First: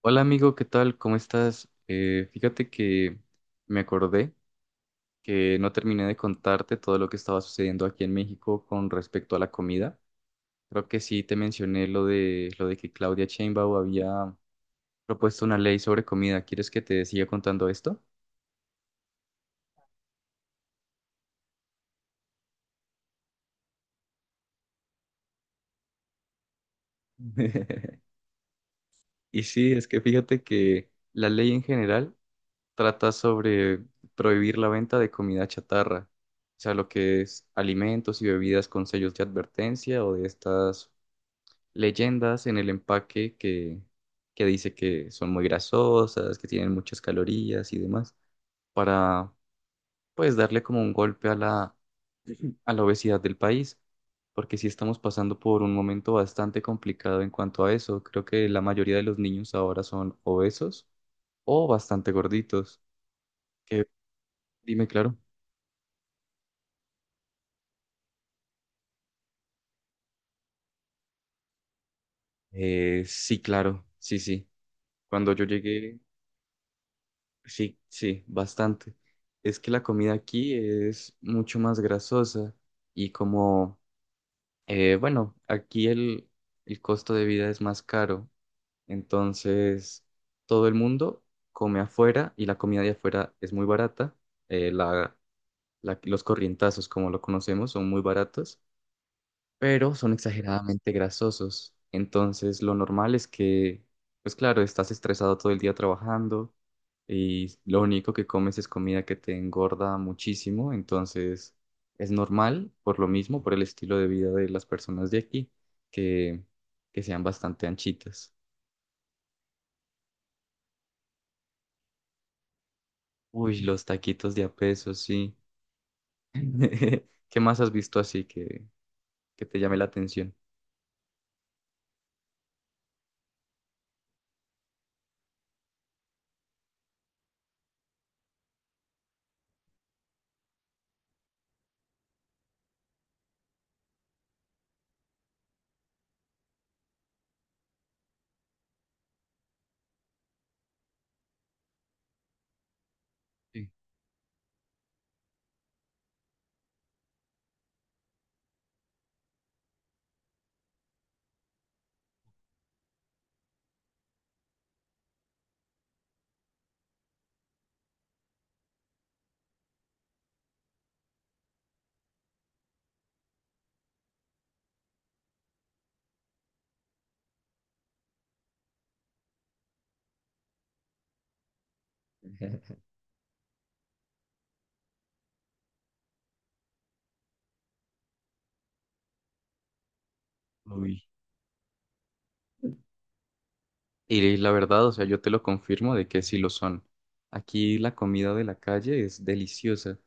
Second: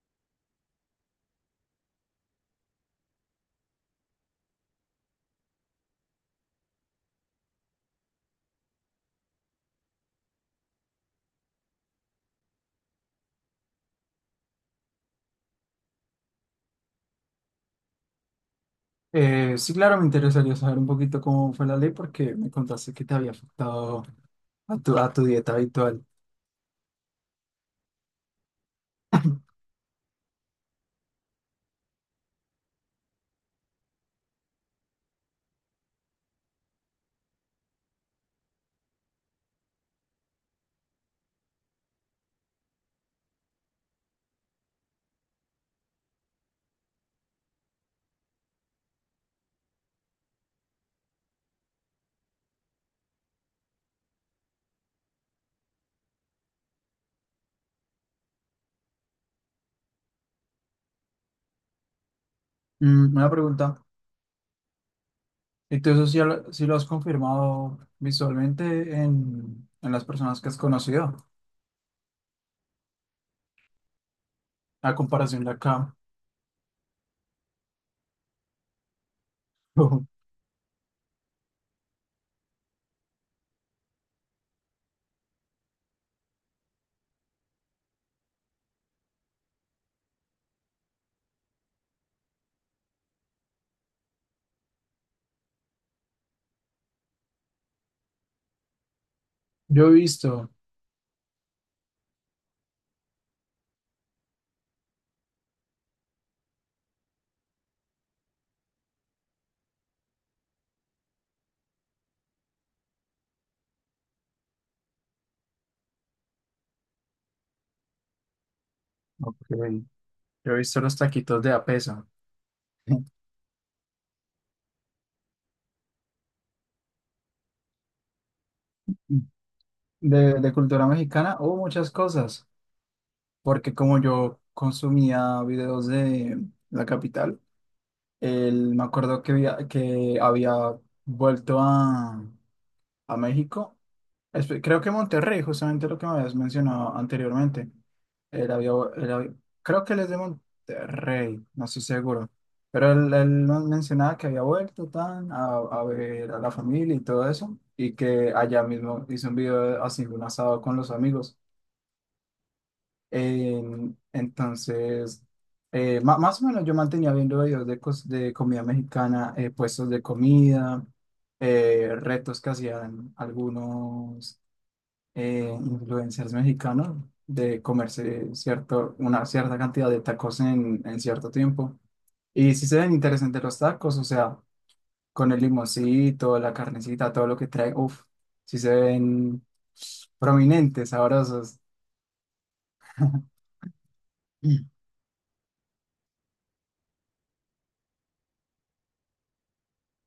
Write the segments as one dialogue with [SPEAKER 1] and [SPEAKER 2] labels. [SPEAKER 1] Hola amigo, ¿qué tal? ¿Cómo estás? Fíjate que me acordé que no terminé de contarte todo lo que estaba sucediendo aquí en México con respecto a la comida. Creo que sí te mencioné lo de que Claudia Sheinbaum había propuesto una ley sobre comida. ¿Quieres que te siga contando esto?
[SPEAKER 2] Sí, claro, me interesaría saber un poquito cómo fue la ley porque me contaste que te había afectado a tu dieta habitual.
[SPEAKER 1] Y sí, es que fíjate que la ley en general trata sobre prohibir la venta de comida chatarra, o sea, lo que es alimentos y bebidas con sellos de advertencia o de estas leyendas en el empaque que dice que son muy grasosas, que tienen muchas calorías y demás, para pues darle como un golpe a la obesidad del país, porque sí estamos pasando por un momento bastante complicado en cuanto a eso. Creo que la mayoría de los niños ahora son obesos o bastante gorditos.
[SPEAKER 2] Mm, una pregunta,
[SPEAKER 1] Que, dime, claro.
[SPEAKER 2] ¿y tú eso sí lo has confirmado visualmente en las personas que has conocido?
[SPEAKER 1] Sí, claro, sí, sí.
[SPEAKER 2] A
[SPEAKER 1] Cuando yo
[SPEAKER 2] comparación de acá,
[SPEAKER 1] llegué. Sí, sí, bastante. Es que la comida aquí es mucho más grasosa y como, bueno, aquí el costo de vida es más caro, entonces todo el mundo come afuera y la comida de afuera es muy barata. eh, la, los corrientazos, como lo conocemos, son muy baratos
[SPEAKER 2] yo he
[SPEAKER 1] pero son
[SPEAKER 2] visto,
[SPEAKER 1] exageradamente grasosos. Entonces, lo normal es que, pues claro, estás estresado todo el día trabajando y lo único que comes es comida que te engorda muchísimo. Entonces, es normal, por lo mismo, por el estilo de vida de las personas de aquí, que, que sean bastante anchitas.
[SPEAKER 2] ok, yo he visto los taquitos de a peso.
[SPEAKER 1] Uy, los taquitos de a peso, sí. ¿Qué más has visto así que te llame la
[SPEAKER 2] de,
[SPEAKER 1] atención?
[SPEAKER 2] de cultura mexicana o muchas cosas, porque como yo consumía videos de la capital, me acuerdo que, que había vuelto a México. Creo que Monterrey, justamente lo que me habías mencionado anteriormente. Él había, él había- creo que él es de Monterrey, no estoy seguro. Pero él nos
[SPEAKER 1] Sí.
[SPEAKER 2] mencionaba que había vuelto tan a ver a la familia y todo eso. Y que allá mismo hizo un video haciendo un asado con los amigos. Eh, entonces, más o menos yo mantenía viendo videos de, de comida mexicana, puestos de comida, retos que hacían algunos influencers mexicanos de una cierta cantidad de tacos en cierto tiempo. Y sí se ven interesantes los tacos, o sea, con el limoncito, la carnecita, todo lo que trae, uff, sí se ven prominentes,
[SPEAKER 1] Uy.
[SPEAKER 2] sabrosos.
[SPEAKER 1] Y la
[SPEAKER 2] Mm.
[SPEAKER 1] verdad, o sea, yo te lo confirmo de que sí lo son. Aquí la comida de la calle es deliciosa.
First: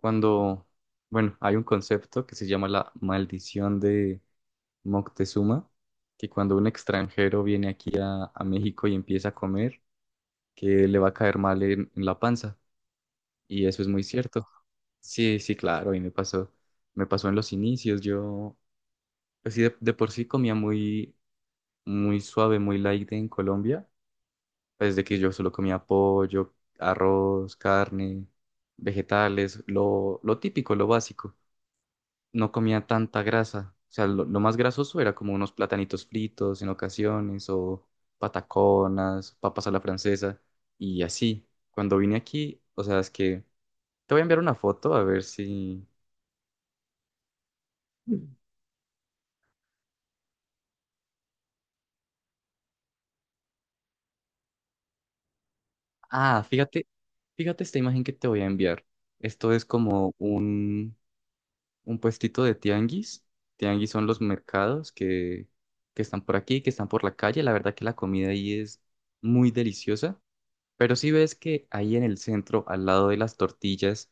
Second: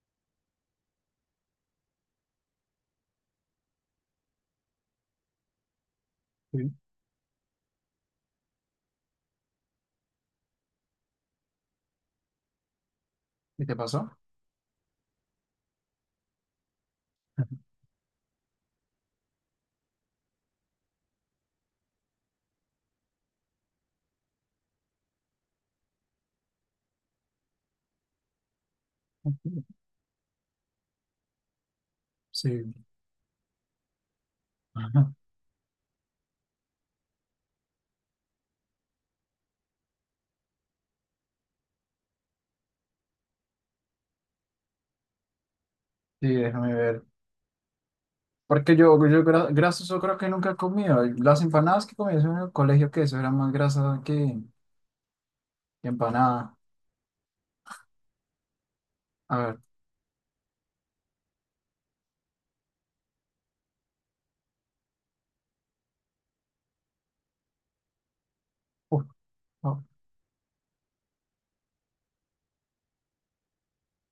[SPEAKER 1] Cuando, bueno, hay un concepto que se llama la maldición de Moctezuma, que cuando un
[SPEAKER 2] Sí.
[SPEAKER 1] extranjero viene aquí a México y empieza a comer, que le va a caer mal en la panza. Y
[SPEAKER 2] ¿Y te
[SPEAKER 1] eso es muy
[SPEAKER 2] pasó?
[SPEAKER 1] cierto. Sí, sí, claro, y me pasó en los inicios. Yo, pues sí, de por sí comía muy, muy suave, muy light en Colombia desde que yo solo comía pollo, arroz, carne, vegetales, lo típico, lo básico. No
[SPEAKER 2] Sí,
[SPEAKER 1] comía tanta grasa. O sea, lo más grasoso
[SPEAKER 2] ajá,
[SPEAKER 1] era como unos platanitos fritos en ocasiones o pataconas, papas a la francesa y así. Cuando vine aquí, o sea, es que te voy a enviar una foto a ver si...
[SPEAKER 2] sí, déjame ver. Porque yo grasas yo creo que nunca he comido. Las empanadas que comí en el colegio, que eso era más grasa que
[SPEAKER 1] Ah,
[SPEAKER 2] empanada.
[SPEAKER 1] fíjate esta imagen que te voy a enviar.
[SPEAKER 2] A
[SPEAKER 1] Esto
[SPEAKER 2] ver.
[SPEAKER 1] es como un puestito de tianguis. Tianguis son los mercados que están por aquí, que están por la calle. La verdad que la comida ahí es
[SPEAKER 2] Uf,
[SPEAKER 1] muy
[SPEAKER 2] oh.
[SPEAKER 1] deliciosa. Pero si ves que ahí en el centro, al lado de las tortillas,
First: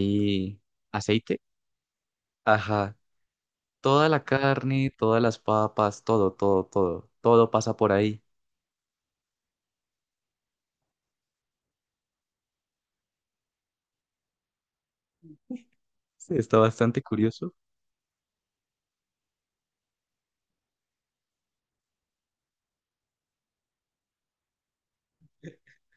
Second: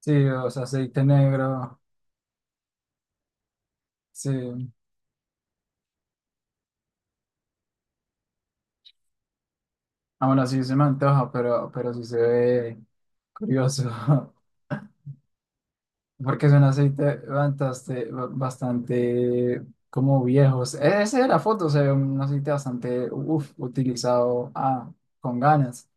[SPEAKER 2] Sí, o sea, aceite
[SPEAKER 1] aceite.
[SPEAKER 2] negro.
[SPEAKER 1] Ajá. Toda la
[SPEAKER 2] Sí.
[SPEAKER 1] carne, todas las papas, todo, todo, todo. Todo pasa por ahí.
[SPEAKER 2] Ah, bueno, sí se me antoja, pero sí se ve curioso.
[SPEAKER 1] Sí,
[SPEAKER 2] Porque es
[SPEAKER 1] está
[SPEAKER 2] un
[SPEAKER 1] bastante
[SPEAKER 2] aceite
[SPEAKER 1] curioso.
[SPEAKER 2] bastante, bastante como viejos. Esa es la foto, se ve un aceite bastante, uf, utilizado ah, con ganas.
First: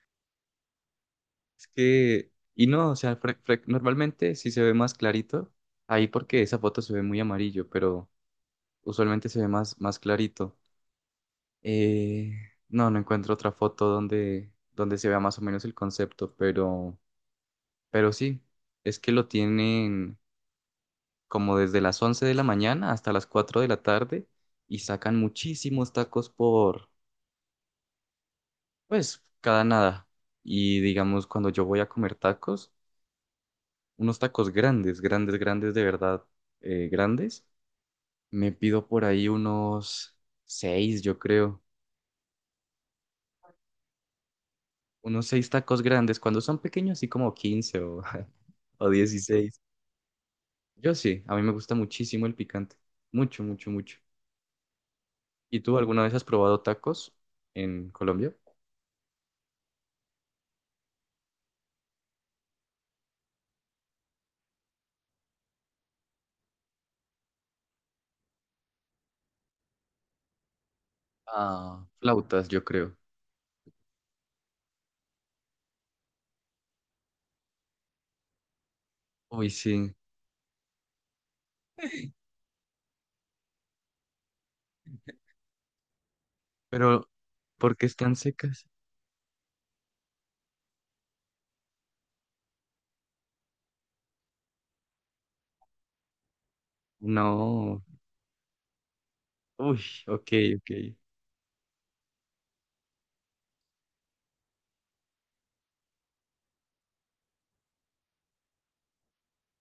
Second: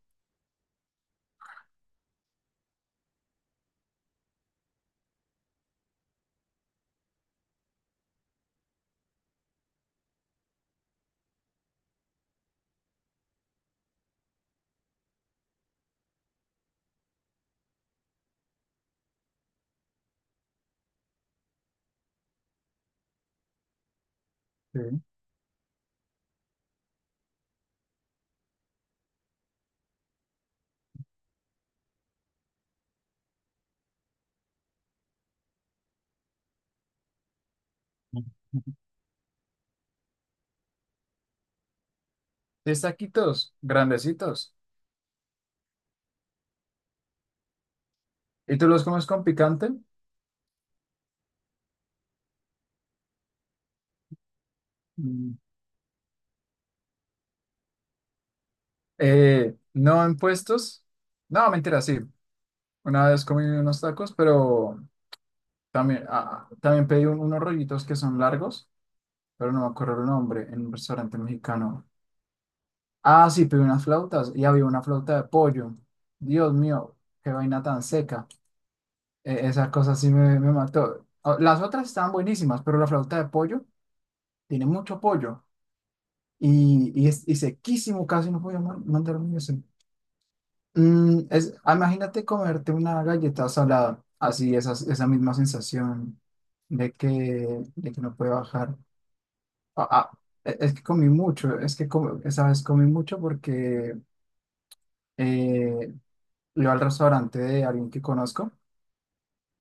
[SPEAKER 1] Es que, y no, o sea, normalmente sí se ve más clarito ahí porque esa foto se ve muy amarillo, pero usualmente se ve más, más clarito. Eh, no, no encuentro otra foto donde se vea más o menos el concepto, pero sí, es que lo tienen como desde las 11 de la mañana hasta las 4 de la tarde y sacan muchísimos tacos por, pues, cada nada. Y digamos, cuando yo voy a comer tacos, unos tacos grandes, grandes, grandes, de verdad, grandes, me
[SPEAKER 2] Sí.
[SPEAKER 1] pido por ahí unos seis, yo creo.
[SPEAKER 2] 10 taquitos grandecitos.
[SPEAKER 1] Unos seis tacos grandes, cuando son pequeños, así como 15 o,
[SPEAKER 2] ¿Y tú los
[SPEAKER 1] o
[SPEAKER 2] comes con
[SPEAKER 1] 16.
[SPEAKER 2] picante?
[SPEAKER 1] Yo sí, a mí me gusta muchísimo el picante. Mucho, mucho, mucho.
[SPEAKER 2] Mm.
[SPEAKER 1] ¿Y tú alguna vez has probado tacos en Colombia?
[SPEAKER 2] No en puestos. No, mentira, sí. Una vez comí unos tacos, pero también, también pedí unos rollitos que son largos, pero no me acuerdo el nombre, en un restaurante
[SPEAKER 1] Ah,
[SPEAKER 2] mexicano.
[SPEAKER 1] flautas, yo creo.
[SPEAKER 2] Ah, sí, pedí unas flautas y había una flauta de pollo. Dios mío, qué vaina tan seca.
[SPEAKER 1] Uy,
[SPEAKER 2] Esa
[SPEAKER 1] sí.
[SPEAKER 2] cosa sí me mató. Ah, las otras estaban buenísimas, pero la flauta de pollo tiene mucho pollo.
[SPEAKER 1] Pero,
[SPEAKER 2] Y
[SPEAKER 1] ¿por qué
[SPEAKER 2] sequísimo,
[SPEAKER 1] están
[SPEAKER 2] casi no podía
[SPEAKER 1] secas?
[SPEAKER 2] mandar un eso. Imagínate comerte una galleta salada, así esa, esa misma sensación
[SPEAKER 1] No.
[SPEAKER 2] de que no puede bajar.
[SPEAKER 1] Uy,
[SPEAKER 2] Ah, ah,
[SPEAKER 1] ok, ok.
[SPEAKER 2] es que comí mucho, esa vez comí mucho porque eh, iba al restaurante de alguien que conozco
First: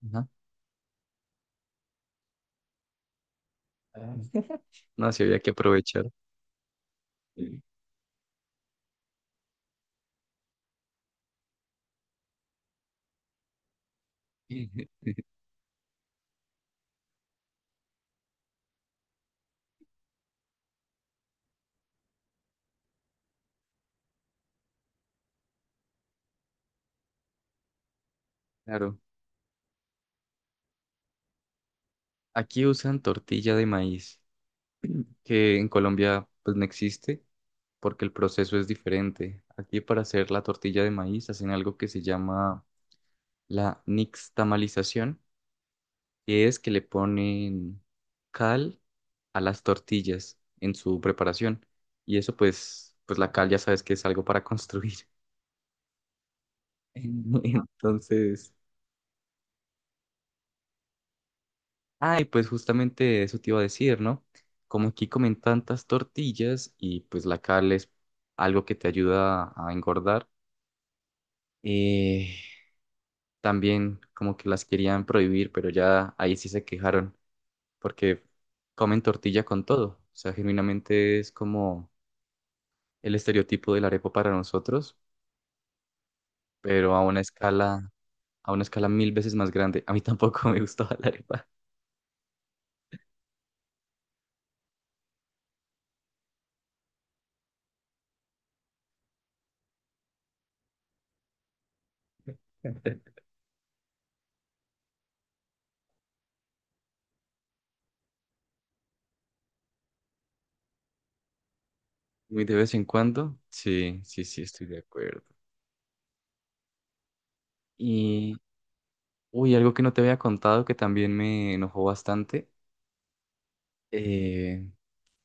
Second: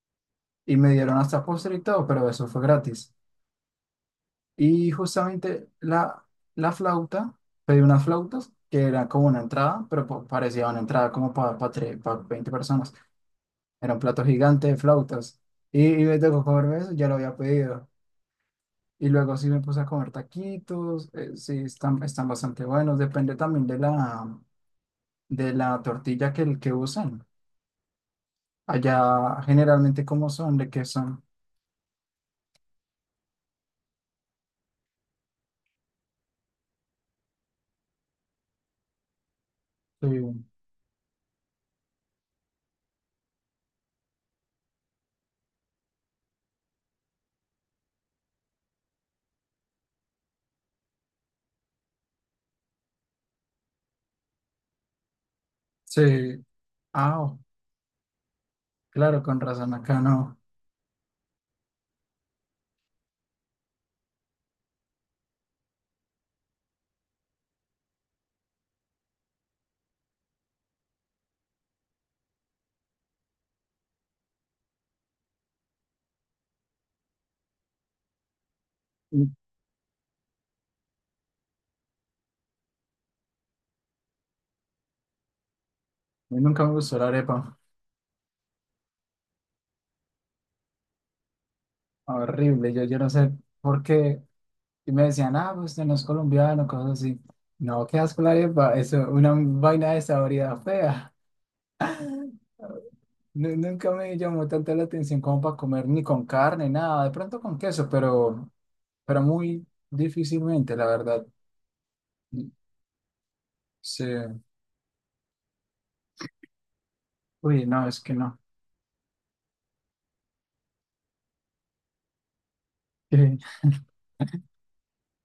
[SPEAKER 1] Ajá.
[SPEAKER 2] y me dieron hasta postre y todo, pero eso fue gratis.
[SPEAKER 1] Ah.
[SPEAKER 2] Y
[SPEAKER 1] No, sí había que
[SPEAKER 2] justamente
[SPEAKER 1] aprovechar.
[SPEAKER 2] la flauta,
[SPEAKER 1] Sí.
[SPEAKER 2] pedí unas flautas que era como una entrada, pero parecía una entrada como para 20 personas. Era un plato gigante de flautas. Y me tocó comerme eso, ya lo había pedido. Y luego sí me puse a comer taquitos, están bastante buenos. Depende también de de la tortilla que, el que usen.
[SPEAKER 1] Claro.
[SPEAKER 2] Allá generalmente cómo son, de qué son.
[SPEAKER 1] Aquí usan tortilla de maíz, que en Colombia pues no existe, porque el proceso es diferente. Aquí para
[SPEAKER 2] Sí,
[SPEAKER 1] hacer la tortilla de maíz hacen algo que se llama la nixtamalización, que es que le ponen cal a las tortillas en su preparación. Y eso pues, la cal ya sabes que es algo para construir.
[SPEAKER 2] sí. Ah, oh,
[SPEAKER 1] Entonces,
[SPEAKER 2] claro, con razón, acá no.
[SPEAKER 1] ay, pues justamente eso te iba a decir, ¿no? Como aquí comen tantas tortillas y pues la cal es algo que te ayuda a engordar. eh, También como que las querían prohibir, pero ya ahí sí se quejaron porque comen
[SPEAKER 2] Y-
[SPEAKER 1] tortilla con todo. O sea, genuinamente es como el estereotipo del arepa para nosotros,
[SPEAKER 2] Nunca me
[SPEAKER 1] pero
[SPEAKER 2] gustó
[SPEAKER 1] a
[SPEAKER 2] la
[SPEAKER 1] una
[SPEAKER 2] arepa.
[SPEAKER 1] escala mil veces más grande. A mí tampoco me gustaba la arepa.
[SPEAKER 2] Horrible, yo no sé por qué. Y me decían, ah, pues usted no es colombiano, cosas así. No, qué asco la arepa, eso, una vaina de saboridad fea. Nunca me llamó tanto la atención como para comer ni con carne, nada, de pronto con queso, pero muy difícilmente, la verdad.
[SPEAKER 1] Muy de vez en cuando. Sí,
[SPEAKER 2] Sí.
[SPEAKER 1] sí, sí, estoy de acuerdo.
[SPEAKER 2] Uy, no, es que
[SPEAKER 1] Y,
[SPEAKER 2] no.
[SPEAKER 1] uy, algo que no te había contado que también me enojó bastante. eh,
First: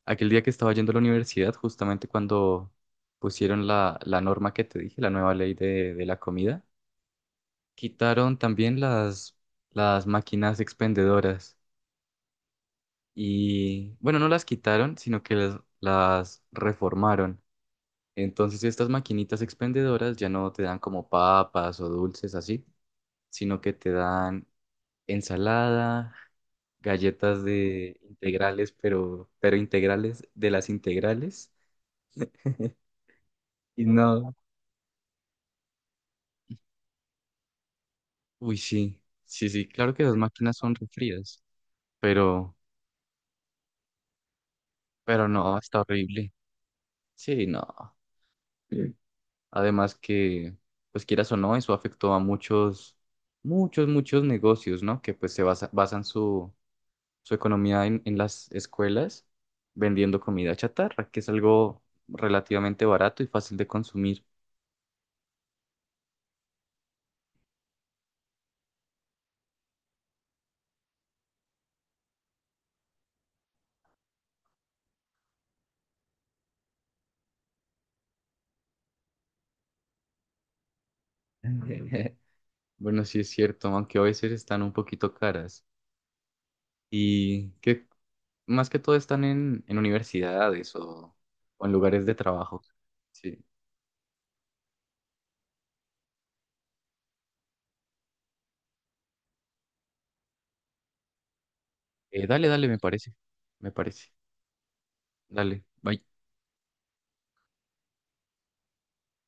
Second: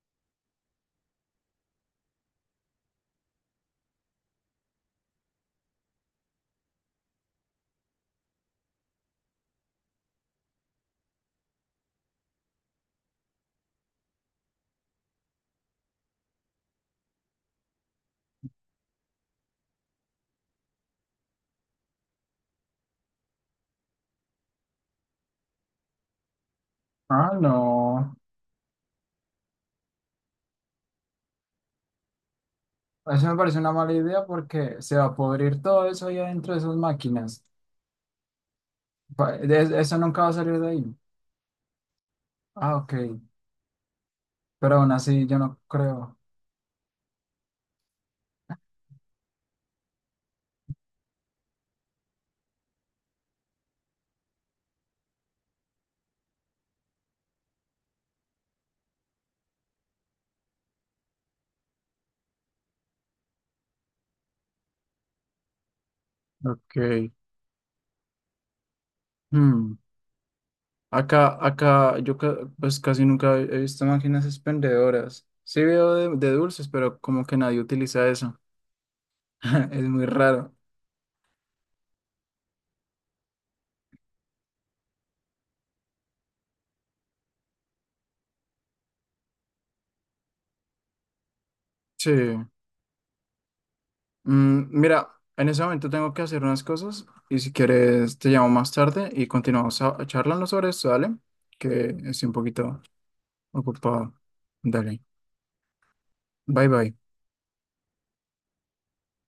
[SPEAKER 1] Aquel día que estaba yendo a la universidad, justamente cuando pusieron la norma que te dije, la nueva ley de la comida, quitaron también las máquinas expendedoras. Y bueno, no las quitaron, sino que las reformaron. Entonces estas maquinitas expendedoras ya no te dan como papas o dulces así, sino que te dan ensalada,
[SPEAKER 2] Ah,
[SPEAKER 1] galletas de
[SPEAKER 2] no.
[SPEAKER 1] integrales, pero integrales de las integrales.
[SPEAKER 2] Eso me parece una
[SPEAKER 1] Y
[SPEAKER 2] mala idea
[SPEAKER 1] no,
[SPEAKER 2] porque se va a podrir todo eso ahí adentro de esas máquinas.
[SPEAKER 1] uy, sí, sí, sí, claro
[SPEAKER 2] Eso
[SPEAKER 1] que las
[SPEAKER 2] nunca va a
[SPEAKER 1] máquinas
[SPEAKER 2] salir de
[SPEAKER 1] son
[SPEAKER 2] ahí.
[SPEAKER 1] refrías, pero,
[SPEAKER 2] Ah, ok, pero aún así
[SPEAKER 1] pero
[SPEAKER 2] yo
[SPEAKER 1] no,
[SPEAKER 2] no
[SPEAKER 1] está
[SPEAKER 2] creo.
[SPEAKER 1] horrible. Sí, no. Sí. Además que, pues quieras o no, eso afectó a muchos, muchos, muchos negocios, ¿no? Que pues se basan su economía en las escuelas vendiendo comida chatarra, que es algo relativamente barato y fácil de consumir.
[SPEAKER 2] Ok. Hmm. Acá pues casi nunca he visto máquinas expendedoras. Sí veo de dulces, pero como que nadie utiliza eso. Es muy raro.
[SPEAKER 1] Bueno, sí es cierto, aunque a veces están un poquito caras. ¿Y qué? Más que todo están en universidades o en lugares
[SPEAKER 2] Sí.
[SPEAKER 1] de trabajo. Sí.
[SPEAKER 2] Mm, mira, en ese momento tengo que hacer unas cosas y si quieres te llamo más tarde y continuamos charlando sobre esto, ¿vale? Que estoy un
[SPEAKER 1] Dale, dale, me
[SPEAKER 2] poquito
[SPEAKER 1] parece. Me parece.
[SPEAKER 2] ocupado. Dale.
[SPEAKER 1] Dale, bye.
[SPEAKER 2] Bye bye.